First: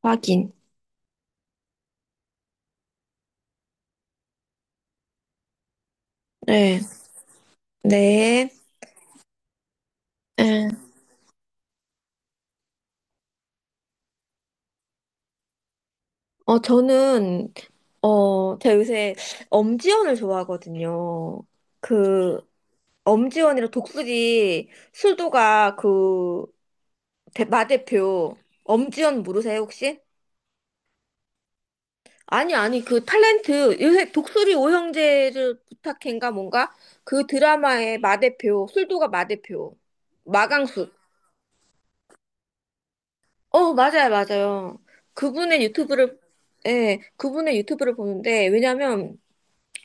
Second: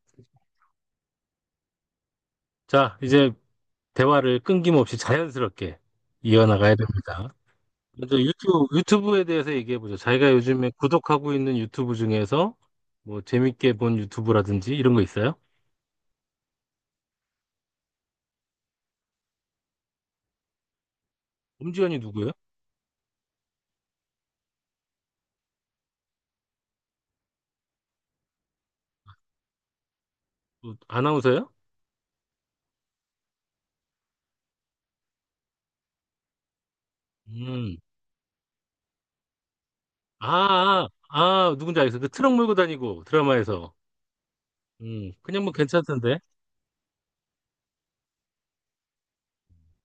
확인. 자, 이제 대화를 끊김없이 자연스럽게 이어나가야 네. 됩니다. 먼저 네. 유튜브, 유튜브에 대해서 얘기해보죠. 자기가 요즘에 네. 구독하고 있는 유튜브 중에서 뭐 재밌게 본 유튜브라든지 이런 거 있어요? 저는, 제가 요새 엄지원을 좋아하거든요. 엄지연이 누구예요? 그, 엄지원이랑 독수리 술도가 그, 대, 마 대표. 엄지원 모르세요, 혹시? 뭐 아나운서예요? 아니, 아니, 그 탤런트, 요새 독수리 오형제를 부탁해인가 뭔가? 그 음. 드라마의 마 대표, 술도가 마 대표. 아, 마강숙. 아, 아, 누군지 알겠어. 그 트럭 몰고 다니고 어, 드라마에서. 맞아요, 맞아요. 그냥 뭐 그분의 괜찮던데. 유튜브를, 예, 그분의 유튜브를 보는데, 왜냐면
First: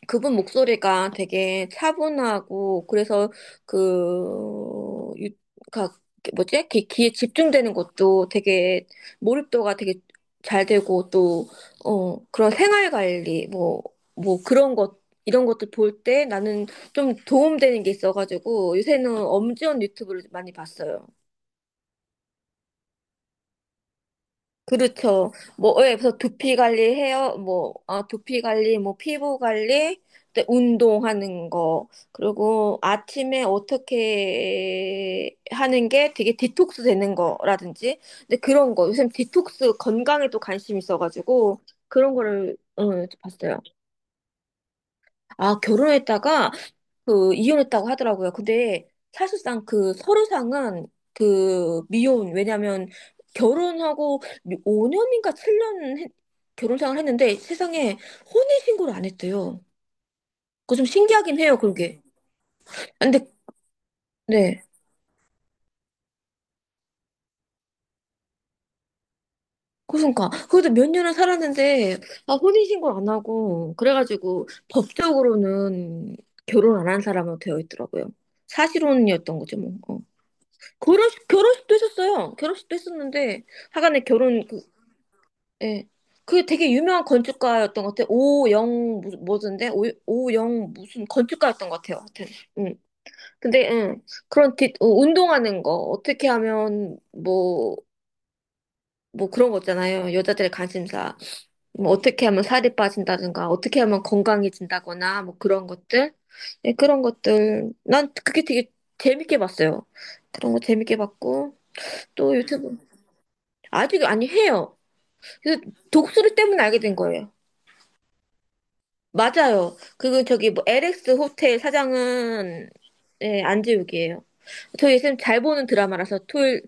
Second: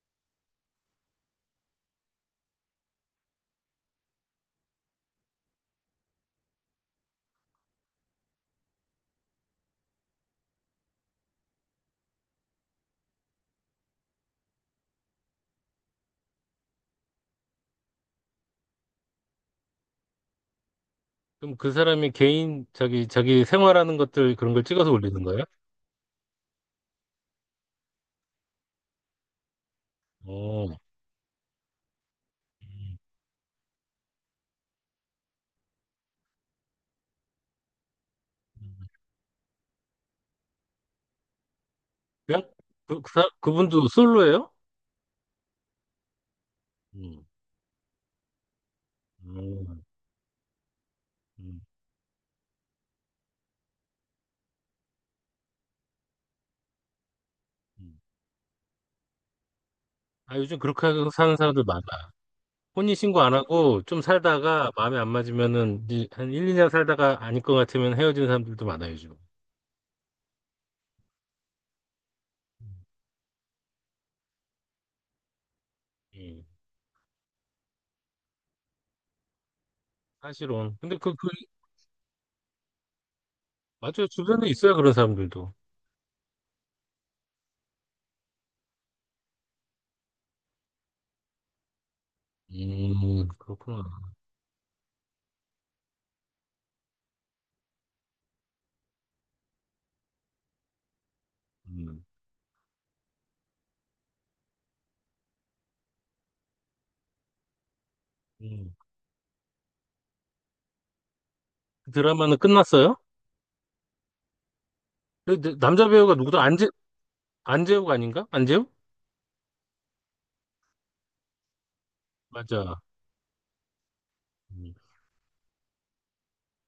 그분 목소리가 되게 차분하고, 그래서 그, 유, 가, 뭐지? 귀, 귀에 집중되는 것도 되게, 몰입도가 되게 잘 되고, 또, 그런 생활 관리, 뭐, 뭐 그런 것, 이런 것들 볼 때 나는 좀 도움되는 게 있어가지고, 요새는 엄지원 유튜브를 많이 봤어요. 그럼 그 사람이 개인, 자기 생활하는 것들 그런 걸 찍어서 올리는 그렇죠. 거예요? 뭐, 예, 그래서 두피 관리, 해요. 뭐, 아, 두피 관리, 뭐, 피부 관리, 또 어. 운동하는 거, 그리고 음. 아침에 어떻게 하는 게 되게 디톡스 되는 거라든지, 근데 그런 거, 요즘 디톡스 건강에 도 관심이 있어가지고, 그런 그냥 거를, 봤어요. 그분도 솔로예요? 아, 결혼했다가 음. 그 이혼했다고 하더라고요. 근데 사실상 음, 그 서류상은 음, 그 미혼 왜냐면 결혼하고 5년인가 7년 결혼 생활 했는데 세상에 음. 혼인 신고를 안 했대요. 아, 요즘 그거 좀 그렇게 하고 사는 신기하긴 해요, 사람들 많아. 그게. 아, 혼인신고 근데 안 하고 좀 네. 살다가 마음에 안 맞으면은 이제 한 1, 2년 살다가 아닐 것 같으면 헤어지는 사람들도 많아요, 요즘. 그러니까 그래도 몇 년을 살았는데 아 혼인 신고를 안 하고 그래가지고 법적으로는 예, 결혼 안 한 사람으로 되어 있더라고요. 사실혼이었던 거죠, 뭐. 어. 사실은. 근데 그, 결혼식 그, 결혼식도 했었어요. 결혼식도 했었는데 하간에 맞아요. 결혼 주변에 그 있어요, 그런 사람들도. 예. 그게 되게 유명한 건축가였던 것 같아요. 오영 무슨 뭐던데? 오, 오영 무슨 건축가였던 것 같아요. 하여튼. 음. 근데 그렇구나. 그런 뒷 운동하는 거 어떻게 하면 뭐 뭐 그런 거 있잖아요. 여자들의 관심사. 뭐 음, 어떻게 하면 살이 빠진다든가 어떻게 하면 건강해진다거나 뭐 그런 것들. 예, 그런 것들. 난 그게 되게 음. 재밌게 봤어요. 그런 거 재밌게 봤고 그 또 드라마는 유튜브 끝났어요? 아직 아니 해요. 근데 그래서 남자 배우가 독수리 누구다? 때문에 안재, 알게 된 거예요. 안재욱 아닌가? 안재욱? 맞아요. 그리고 저기 뭐 LX 호텔 사장은 맞아. 예, 안재욱이에요. 저희 쌤 잘 보는 드라마라서 토요일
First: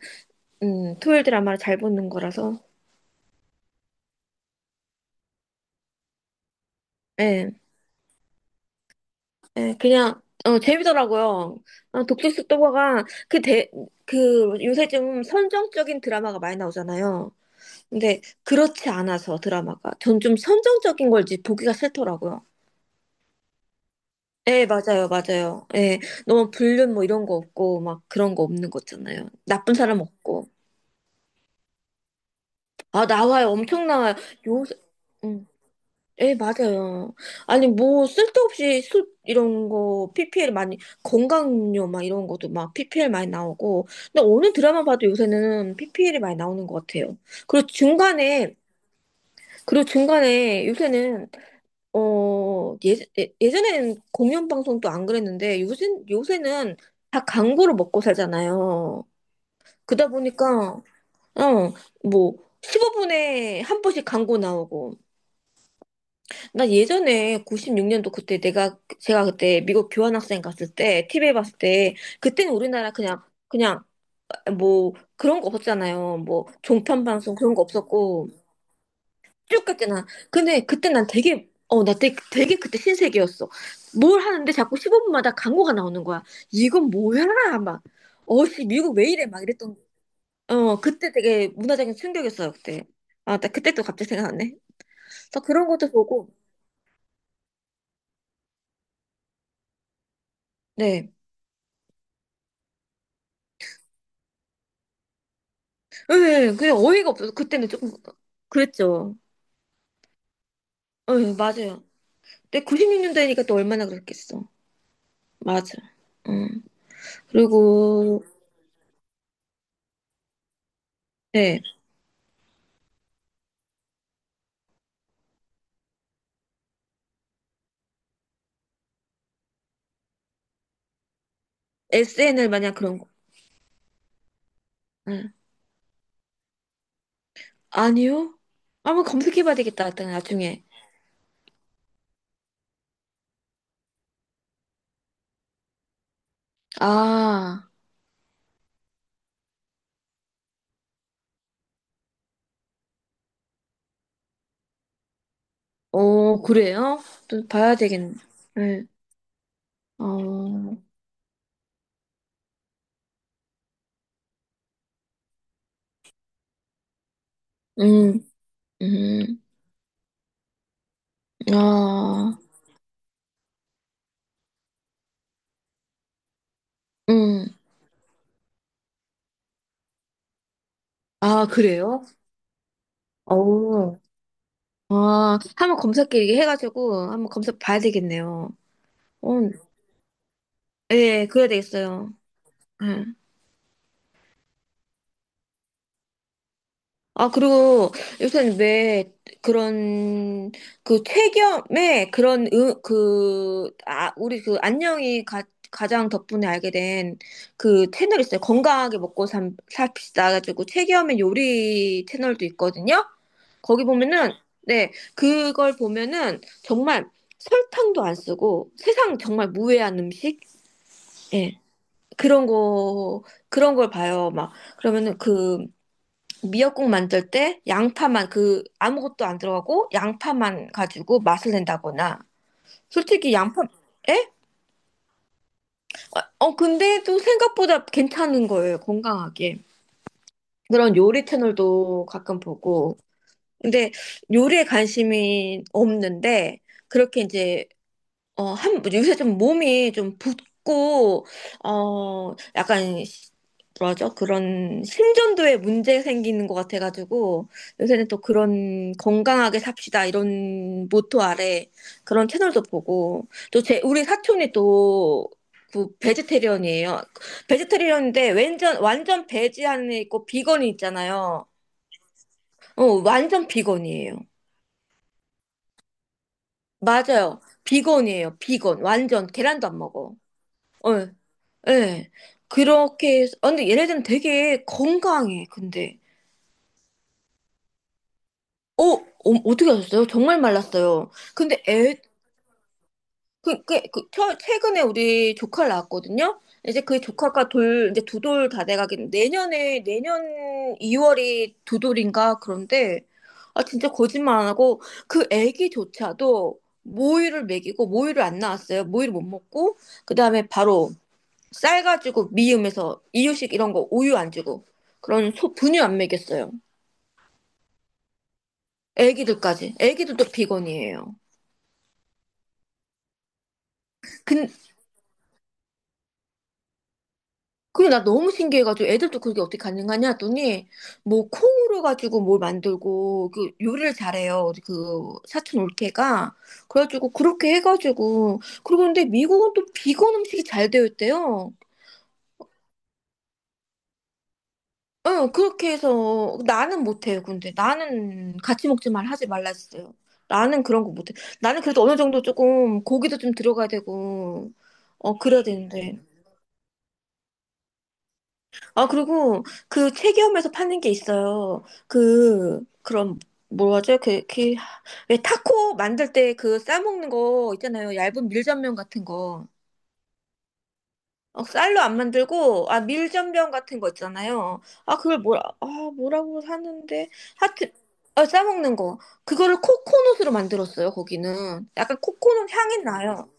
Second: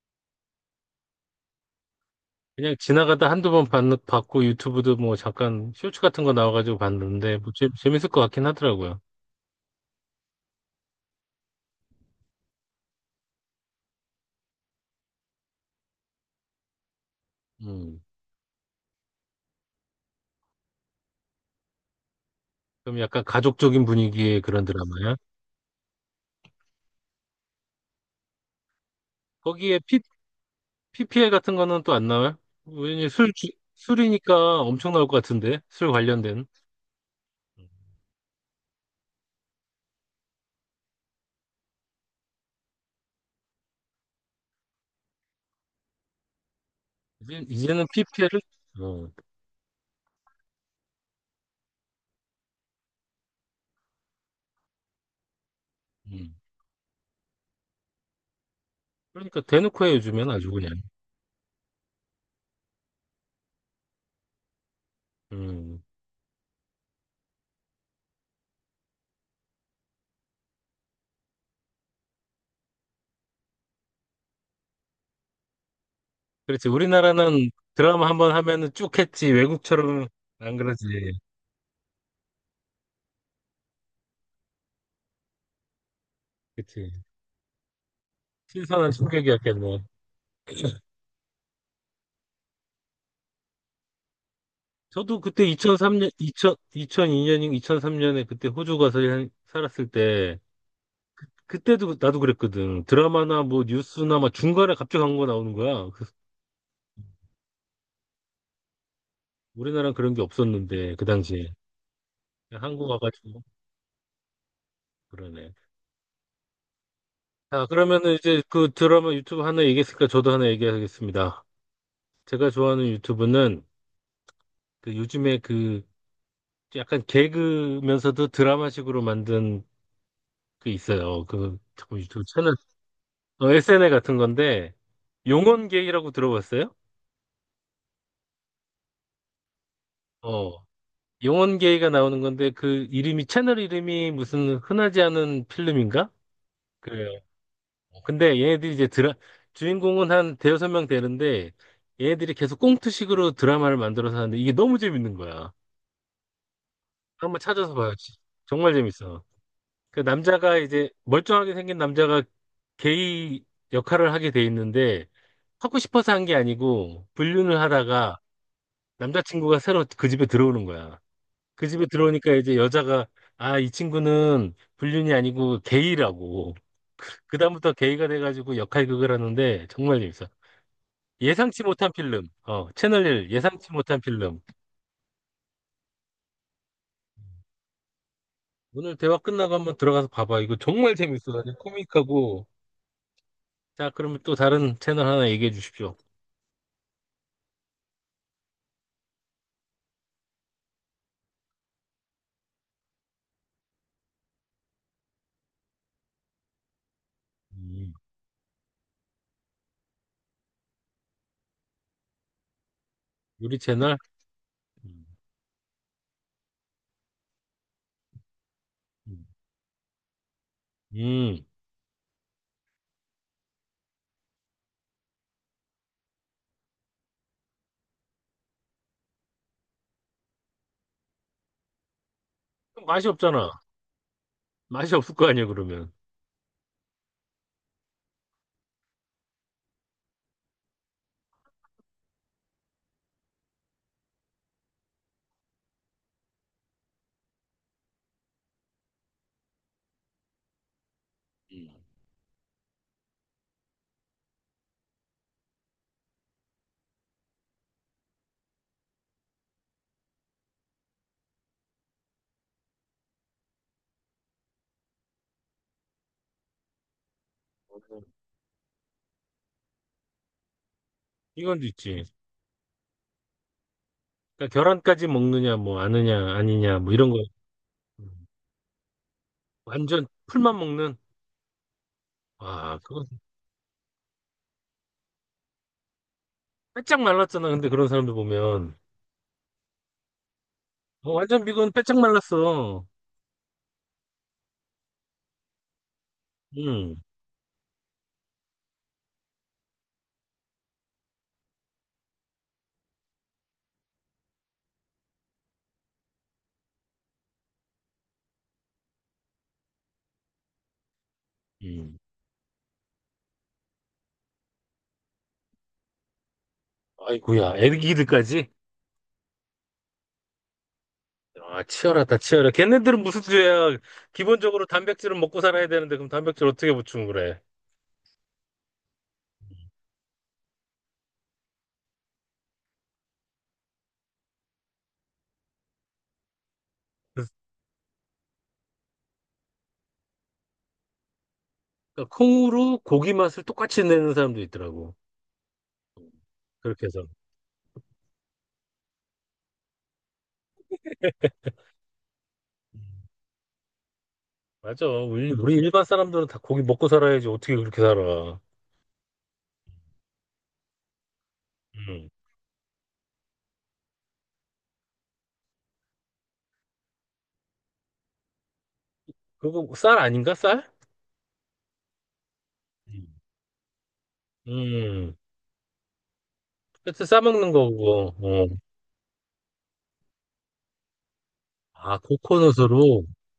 토요일 드라마를 잘 보는 거라서 그냥 지나가다 한두 번 봤고 유튜브도 뭐 잠깐 쇼츠 같은 거 나와가지고 봤는데 뭐 예, 재, 재밌을 것 같긴 하더라고요. 예, 그냥 재미더라고요. 어, 독특식 도가가 그 대, 그 요새 좀 선정적인 드라마가 많이 나오잖아요. 음. 근데 그렇지 않아서 드라마가 전 좀 선정적인 걸지 보기가 싫더라고요. 그럼 약간 가족적인 분위기의 그런 예, 맞아요, 드라마야? 맞아요. 예, 너무 불륜 뭐 이런 거 없고 막 그런 거 없는 거잖아요. 나쁜 거기에 P, 사람 없고. p l 같은 거는 또 안 나와요? 아, 왜냐면 나와요. 엄청 나와요. 술이니까 요새, 엄청 나올 것 음, 같은데 술 예, 관련된. 맞아요. 아니, 음. 뭐, 쓸데없이 술, 이런 거, PPL 많이, 건강음료 막 이런 것도 막 PPL 많이 나오고. 근데 어느 드라마 봐도 요새는 PPL이 많이 나오는 것 같아요. 이제, 그리고 이제는 PPL을 중간에, 어, 그리고 중간에 요새는, 예, 예전에는 공연방송도 안 그랬는데, 음. 요새는 다 광고를 먹고 살잖아요. 그러니까 대놓고 해 그러다 요즘엔 아주 그냥. 보니까, 어, 뭐, 15분에 한 번씩 광고 나오고, 음. 나 예전에 96년도 그때 내가 제가 그때 미국 교환학생 갔을 때 TV에 봤을 때 그때는 우리나라 그냥 뭐 그런 거 없었잖아요. 뭐 그렇지, 종편 방송 우리나라는 그런 거 드라마 한 없었고 번 하면은 쭉 했지. 쭉 갔잖아. 외국처럼 안 근데 그러지. 그때 난 되게 어 나 되게 그때 신세계였어. 뭘 하는데 자꾸 15분마다 광고가 나오는 거야. 그렇지. 이건 뭐야? 막 어씨 신선한 미국 왜 이래? 막 이랬던 충격이었겠네. 그때 되게 문화적인 충격이었어요 그때. 아 나 그때 또 갑자기 생각났네. 저도 그래서 그때 그런 것도 2003년, 보고 2 0 0 2년인가 2003년에 그때 호주 가서 살았을 때, 네. 그때도 그, 나도 그랬거든. 드라마나 뭐 뉴스나 막 중간에 갑자기 광고 나오는 거야. 그래서 예, 그냥 어이가 없어서 그때는 조금 그랬죠. 우리나라는 그런 게 없었는데, 그 예, 당시에. 맞아요. 근데 한국 와가지고, 96년대니까 또 얼마나 그랬겠어. 그러네. 맞아. 음. 자, 그러면은 그리고 이제 그 드라마 유튜브 하나 얘기했으니까 저도 하나 얘기하겠습니다. 네, 제가 좋아하는 유튜브는 그 요즘에 그 약간 개그면서도 드라마식으로 만든 게 있어요. 그, 잠깐 유튜브 SNL 채널 마냥 그런 거. 어, SNL 같은 건데, 예. 용원게이라고 들어봤어요? 아니요? 한번 검색해봐야 되겠다. 일단 어, 나중에. 용원게이가 나오는 건데, 그 이름이, 채널 이름이 무슨 흔하지 않은 필름인가? 그래요. 아, 근데 얘네들이 이제 주인공은 한 대여섯 명 되는데, 얘네들이 계속 꽁트식으로 드라마를 만들어서 하는데, 이게 너무 재밌는 거야. 어, 그래요? 한번 또 찾아서 봐야 봐요. 되겠네. 정말 네. 재밌어. 그 남자가 어, 이제, 멀쩡하게 생긴 남자가 게이 역할을 하게 돼 있는데, 하고 싶어서 한 게 아니고, 불륜을 하다가, 음, 음, 남자친구가 새로 그 집에 들어오는 거야. 그 집에 들어오니까 아, 이제 여자가 아, 이 친구는 불륜이 아니고 게이라고. 음, 그다음부터 게이가 돼가지고 역할극을 하는데 정말 재밌어. 아, 예상치 못한 그래요? 필름. 어, 채널1 예상치 어, 못한 필름. 아, 한번 검색해 해가지고 한번 검색 봐야 되겠네요. 오늘 대화 어, 끝나고 한번 들어가서 봐봐. 이거 정말 예, 재밌어. 그래야 아주 되겠어요. 코믹하고. 예. 자, 그러면 또 다른 채널 하나 얘기해 주십시오. 아, 그리고 요새는 왜 그런, 그 퇴겸의 그런, 그, 아, 우리 그 안녕이 가, 가장 덕분에 알게 된 그 음, 채널 있어요. 건강하게 먹고 삽, 삽시다 가지고 퇴겸의 요리 채널도 있거든요. 요리 거기 채널? 보면은, 네, 음, 그걸 보면은 정말 설탕도 안 쓰고 세상 음. 정말 무해한 음식? 음. 예. 그런 거, 그런 걸 봐요. 막, 그러면은 그, 미역국 만들 때 양파만 그 아무것도 안 들어가고 양파만 가지고 맛을 낸다거나 그럼 맛이 솔직히 없잖아. 양파 에? 맛이 없을 거 아니야, 그러면. 근데도 생각보다 괜찮은 거예요 건강하게 그런 요리 채널도 가끔 보고 근데 요리에 관심이 없는데 그렇게 이제 한, 요새 좀 몸이 좀 붓고, 음. 약간, 뭐라죠? 그런 심전도에 문제 생기는 것 같아가지고, 요새는 또 그런 건강하게 삽시다, 이런 모토 아래 그런 채널도 보고, 또 제, 우리 사촌이 또, 그, 베지테리언이에요. 베지테리언인데, 완전 베지 안에 있고, 비건이 있잖아요. 이건 있지. 어, 완전 비건이에요. 그러니까 계란까지 먹느냐, 뭐, 아느냐, 아니냐, 뭐, 이런 거. 맞아요. 음. 비건이에요. 비건. 완전. 계란도 안 완전 먹어. 풀만 어. 먹는? 예. 와, 그거 그렇게 해서, 아, 근데 얘네들은 되게 건강해, 근데. 빼짝 말랐잖아. 근데 그런 사람들 보면. 떻게 하셨어요? 정말 말랐어요. 어, 완전 근데 비건 애, 빼짝 말랐어. 그, 최근에 우리 조카를 낳았거든요? 이제 응, 그 조카가 돌, 이제 두 돌 다 돼가긴, 내년에, 내년 2월이 두 돌인가? 그런데, 아, 진짜 거짓말 안 하고, 그 애기조차도 모유를 먹이고, 모유를 안 나왔어요. 모유를 못 먹고, 그 다음에 바로, 쌀 응. 가지고 미음에서 이유식 이런 거 우유 안 주고 그런 소 분유 안 먹였어요. 아이고야, 애기들까지? 애기들까지. 애기들도 비건이에요. 아, 치열하다, 치열해. 걔네들은 무슨 죄야. 근, 기본적으로 단백질은 먹고 살아야 되는데, 그럼 단백질 어떻게 보충 그래? 그게 나 너무 신기해가지고 애들도 그게 어떻게 가능하냐 했더니 뭐 콩으로 가지고 뭘 만들고 그 요리를 잘해요. 그 사촌 올케가. 그래가지고 그래서 그렇게 해가지고 그리고 근데 미국은 또 비건 음식이 잘 되어 있대요. 그러니까 콩으로 고기 맛을 똑같이 내는 사람도 있더라고. 그렇게 해서 나는 그렇게 해서. 못해요. 근데 나는 같이 먹지 말 하지 말라 했어요. 나는 그런 거 못해. 나는 그래도 어느 정도 음, 조금 고기도 좀 들어가야 되고 맞아. 어 우리, 그래야 우리 일반 되는데. 사람들은 다 고기 먹고 살아야지. 어떻게 그렇게 살아. 아 그리고 그 체기업에서 파는 게 있어요. 음. 그 그런 뭐라 하죠? 그왜 타코 만들 때 그 싸먹는 거 있잖아요. 얇은 밀전면 같은 거. 그거 뭐 쌀 아닌가, 쌀? 어, 쌀로 안 만들고, 아, 음. 밀전병 같은 거 있잖아요. 아, 음, 그걸 뭐라, 아, 뭐라고 그때 사는데, 싸먹는 하여튼, 거고, 어. 싸먹는 거. 그거를 코코넛으로 만들었어요, 거기는. 아, 약간 코코넛 향이 코코넛으로? 나요.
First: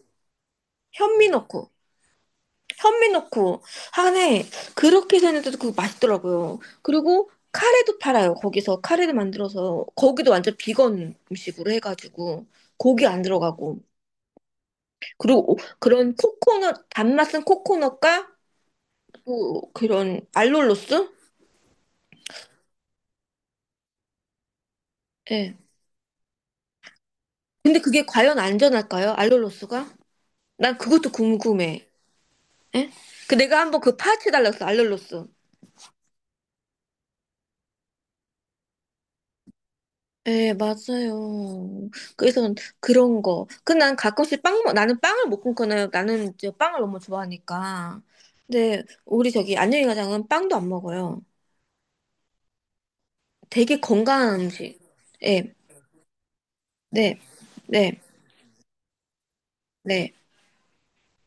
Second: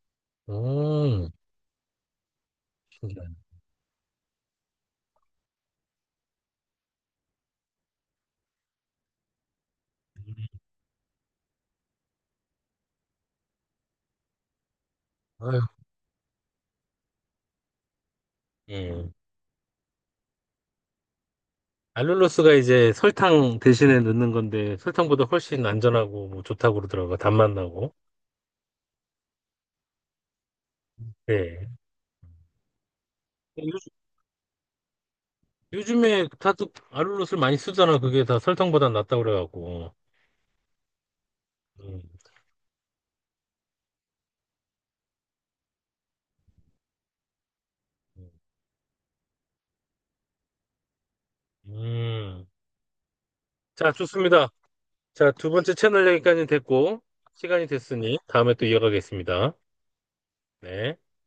음, 현미 넣고, 현미 신기하네. 넣고. 하네, 그렇게 해서 했는데도 그거 맛있더라고요. 그리고 카레도 팔아요, 거기서. 카레를 만들어서. 거기도 완전 비건 음식으로 해가지고. 고기 안 들어가고. 그리고 아유, 그런 코코넛, 단맛은 코코넛과 예. 또 그런 알룰로스? 알룰로스가 이제 설탕 대신에 넣는 건데, 설탕보다 예. 훨씬 안전하고, 뭐, 좋다고 그러더라고, 단맛 근데 나고. 그게 과연 안전할까요? 알룰로스가? 난 그것도 네. 궁금해. 예? 그 내가 한번 요즘, 그 파헤쳐달라 어 알룰로스. 요즘에 다들 알룰로스를 많이 쓰잖아. 그게 다 설탕보다 낫다고 그래갖고. 예, 맞아요. 음, 그래서 그런 거. 그난 가끔씩 빵, 나는 빵을 못 끊거나 나는 이제 빵을 너무 좋아하니까. 근데 우리 저기 안녕히 가장은 빵도 안 먹어요. 음. 되게 자, 건강한 좋습니다. 음식. 자, 두 예, 번째 채널 여기까지 됐고, 네, 시간이 네, 됐으니, 다음에 또 이어가겠습니다. 네. 네.